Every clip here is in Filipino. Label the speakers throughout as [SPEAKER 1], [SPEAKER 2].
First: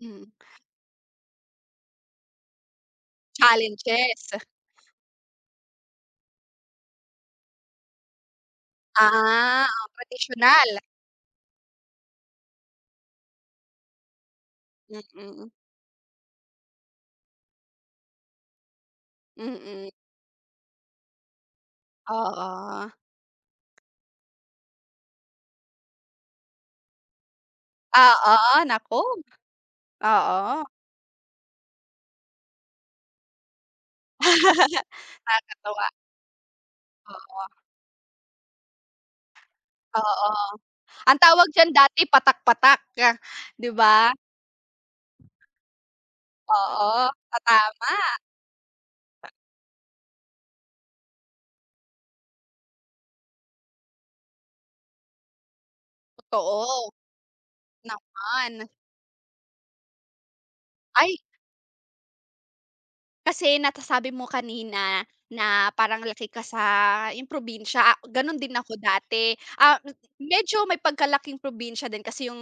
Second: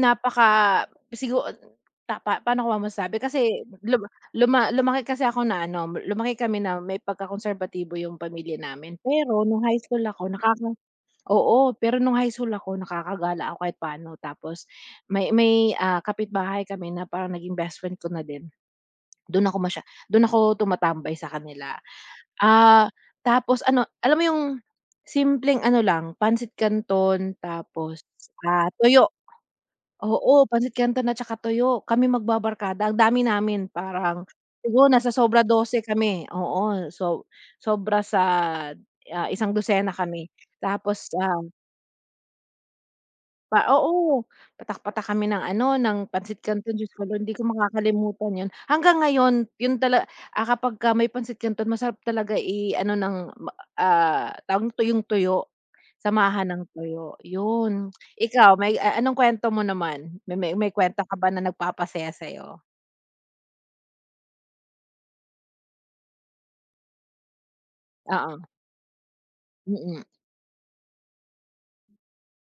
[SPEAKER 1] Hmm.
[SPEAKER 2] sigu ta pa paano ko ma masabi kasi, lum
[SPEAKER 1] Challenges.
[SPEAKER 2] luma lumaki kasi ako na ano, lumaki kami na may pagka-konserbatibo yung pamilya namin pero nung
[SPEAKER 1] Ah,
[SPEAKER 2] high
[SPEAKER 1] oh,
[SPEAKER 2] school ako nakaka
[SPEAKER 1] traditional.
[SPEAKER 2] oo, pero nung high school ako nakaka-gala ako kahit paano tapos,
[SPEAKER 1] Hmm,
[SPEAKER 2] may
[SPEAKER 1] mm.
[SPEAKER 2] may, ah, kapitbahay kami na parang naging best friend ko na din. Dun ako masya
[SPEAKER 1] Mm.
[SPEAKER 2] dun ako tumatambay sa kanila. Ah,
[SPEAKER 1] Oo.
[SPEAKER 2] tapos ano, alam mo yung, simpleng ano lang, pansit kanon tapos,
[SPEAKER 1] Ah, oo,
[SPEAKER 2] ah,
[SPEAKER 1] naku.
[SPEAKER 2] tuyo. Oo,
[SPEAKER 1] Oo.
[SPEAKER 2] pancit canton at saka tuyo kami mag-babarkada ang dami namin parang, siguro nasa sobra 12
[SPEAKER 1] Kakatuwa.
[SPEAKER 2] kami, oo, so
[SPEAKER 1] Oo.
[SPEAKER 2] sobra sa ah, isangdosena kami
[SPEAKER 1] Oo,
[SPEAKER 2] tapos,
[SPEAKER 1] ang
[SPEAKER 2] ah
[SPEAKER 1] tawag diyan dati patak-patak,
[SPEAKER 2] Pa
[SPEAKER 1] 'di ba?
[SPEAKER 2] oo, patak-patak kami ng ano ng pancit canton, Diyos
[SPEAKER 1] Oo,
[SPEAKER 2] ko lord hindi
[SPEAKER 1] patama.
[SPEAKER 2] makakalimutan yun. Hanggang ngayon yun tala ah, kapagka may pancit canton masarap talaga i-ano ng m ah, tawag tuyong-tuyo, samahan ng
[SPEAKER 1] Totoo.
[SPEAKER 2] tuyo, yun. Ikaw
[SPEAKER 1] Naman.
[SPEAKER 2] may a anong kwento mo naman? Me may kwento ka
[SPEAKER 1] Ay.
[SPEAKER 2] ba na nag-papasaya sa'yo?
[SPEAKER 1] Kasi natasabi mo kanina, na parang laki ka sa yun probinsya, ganun
[SPEAKER 2] Oo.
[SPEAKER 1] din ako dati. Ah,
[SPEAKER 2] Mm.
[SPEAKER 1] medyo may pagka-laking probinsya din kasi yung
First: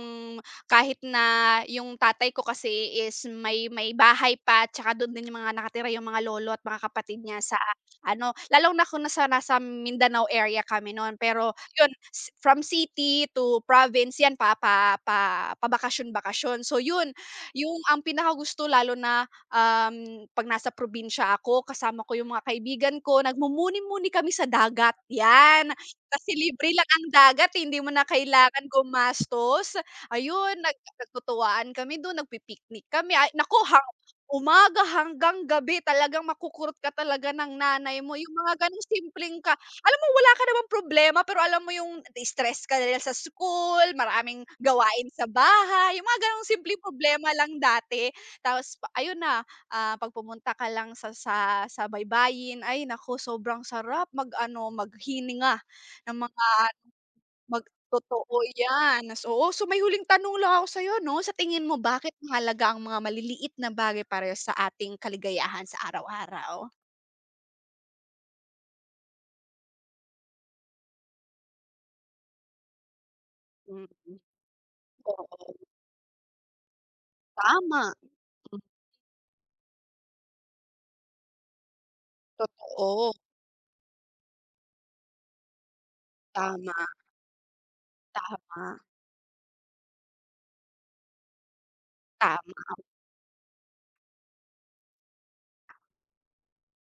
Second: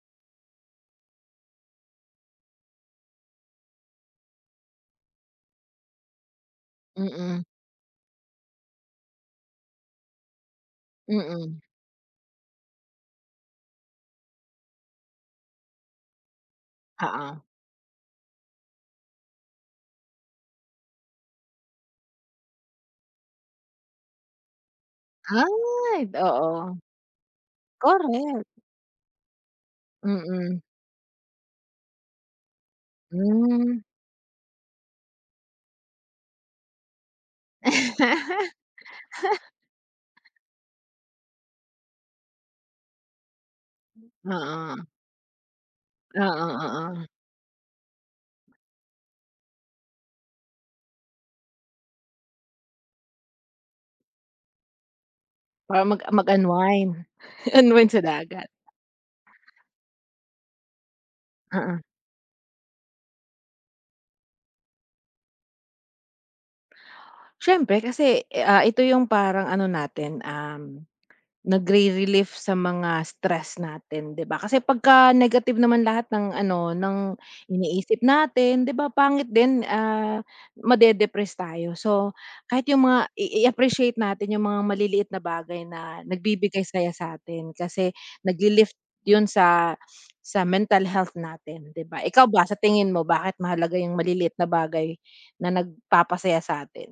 [SPEAKER 1] kahit na yung tatay ko kasi is may may bahay pa tsaka dun din yung mga nakatira yung mga lolo at mga kapatid niya
[SPEAKER 2] Mm.
[SPEAKER 1] sa ano, lalong na kung nasa nasam Mindanao area kami nun pero,
[SPEAKER 2] Mm.
[SPEAKER 1] yun s from city to province yan pa pa pa pabakasyon bakasyon. So yun,
[SPEAKER 2] Oo.
[SPEAKER 1] yung ang pinakagusto lalo na, um, pag nasa probinsya ako kasama ko yung mga kaibigan ko, nag-mumuni-muni kami sa dagat, yan.
[SPEAKER 2] Ay,
[SPEAKER 1] Kasi libre
[SPEAKER 2] oo.
[SPEAKER 1] lang ang dagat hindi mo na
[SPEAKER 2] Korek.
[SPEAKER 1] kailangan gumastos, ayun,
[SPEAKER 2] Mm.
[SPEAKER 1] nag nagtutuwaan kami dun nagpi-picnic kami ay naku
[SPEAKER 2] Hmm.
[SPEAKER 1] hap umaga hanggang gabi talagang makukurot ka talaga ng nanay mo, yung mga ganong simpleng ka alam mo wala ka naman problema pero alam mo yung na-stress ka ka lil ya sa school, maraming
[SPEAKER 2] Oo.
[SPEAKER 1] gawain sa bahay. Yung mga ganong
[SPEAKER 2] Oo,
[SPEAKER 1] simpleng
[SPEAKER 2] oo.
[SPEAKER 1] problema lang dati, tapos pa ayun na, ah, pag pumunta ka lang sa sa sa baybayin ay naku sobrang sarap mag ano, maghininga
[SPEAKER 2] Para mag
[SPEAKER 1] ng mga
[SPEAKER 2] mag-unwind,
[SPEAKER 1] mag
[SPEAKER 2] unwind sa
[SPEAKER 1] totoo
[SPEAKER 2] dagat.
[SPEAKER 1] yan, nas oo, so may huling tanong lang ako sayo, 'no, sa tingin mo
[SPEAKER 2] Mm.
[SPEAKER 1] bakit mahalaga ang mga maliliit na bagay parehas sa ating kaligayahan sa araw-araw?
[SPEAKER 2] Siyempre kasi, eh, ah, ito yung parang ano natin, um, nagri-relief sa mga stress
[SPEAKER 1] Mm.
[SPEAKER 2] natin, 'di ba, kasi pagka-negative
[SPEAKER 1] Oo.
[SPEAKER 2] naman lahat ng ano ng
[SPEAKER 1] Tama. Hmm.
[SPEAKER 2] iniisip natin, 'di ba, pangit din, ah, ma-dedepress tayo so, kahit yung mga
[SPEAKER 1] Totoo.
[SPEAKER 2] i i-appreciate natin yung mga maliliit na bagay na nagbibigay
[SPEAKER 1] Tama.
[SPEAKER 2] saya satin, kasi, naglilift
[SPEAKER 1] Tama.
[SPEAKER 2] yun sa sa mental health natin, 'di ba? ikaw ba sa
[SPEAKER 1] Tama.
[SPEAKER 2] tingin mo bakit mahalaga yung maliliit na bagay na nagpapasaya sa'tin?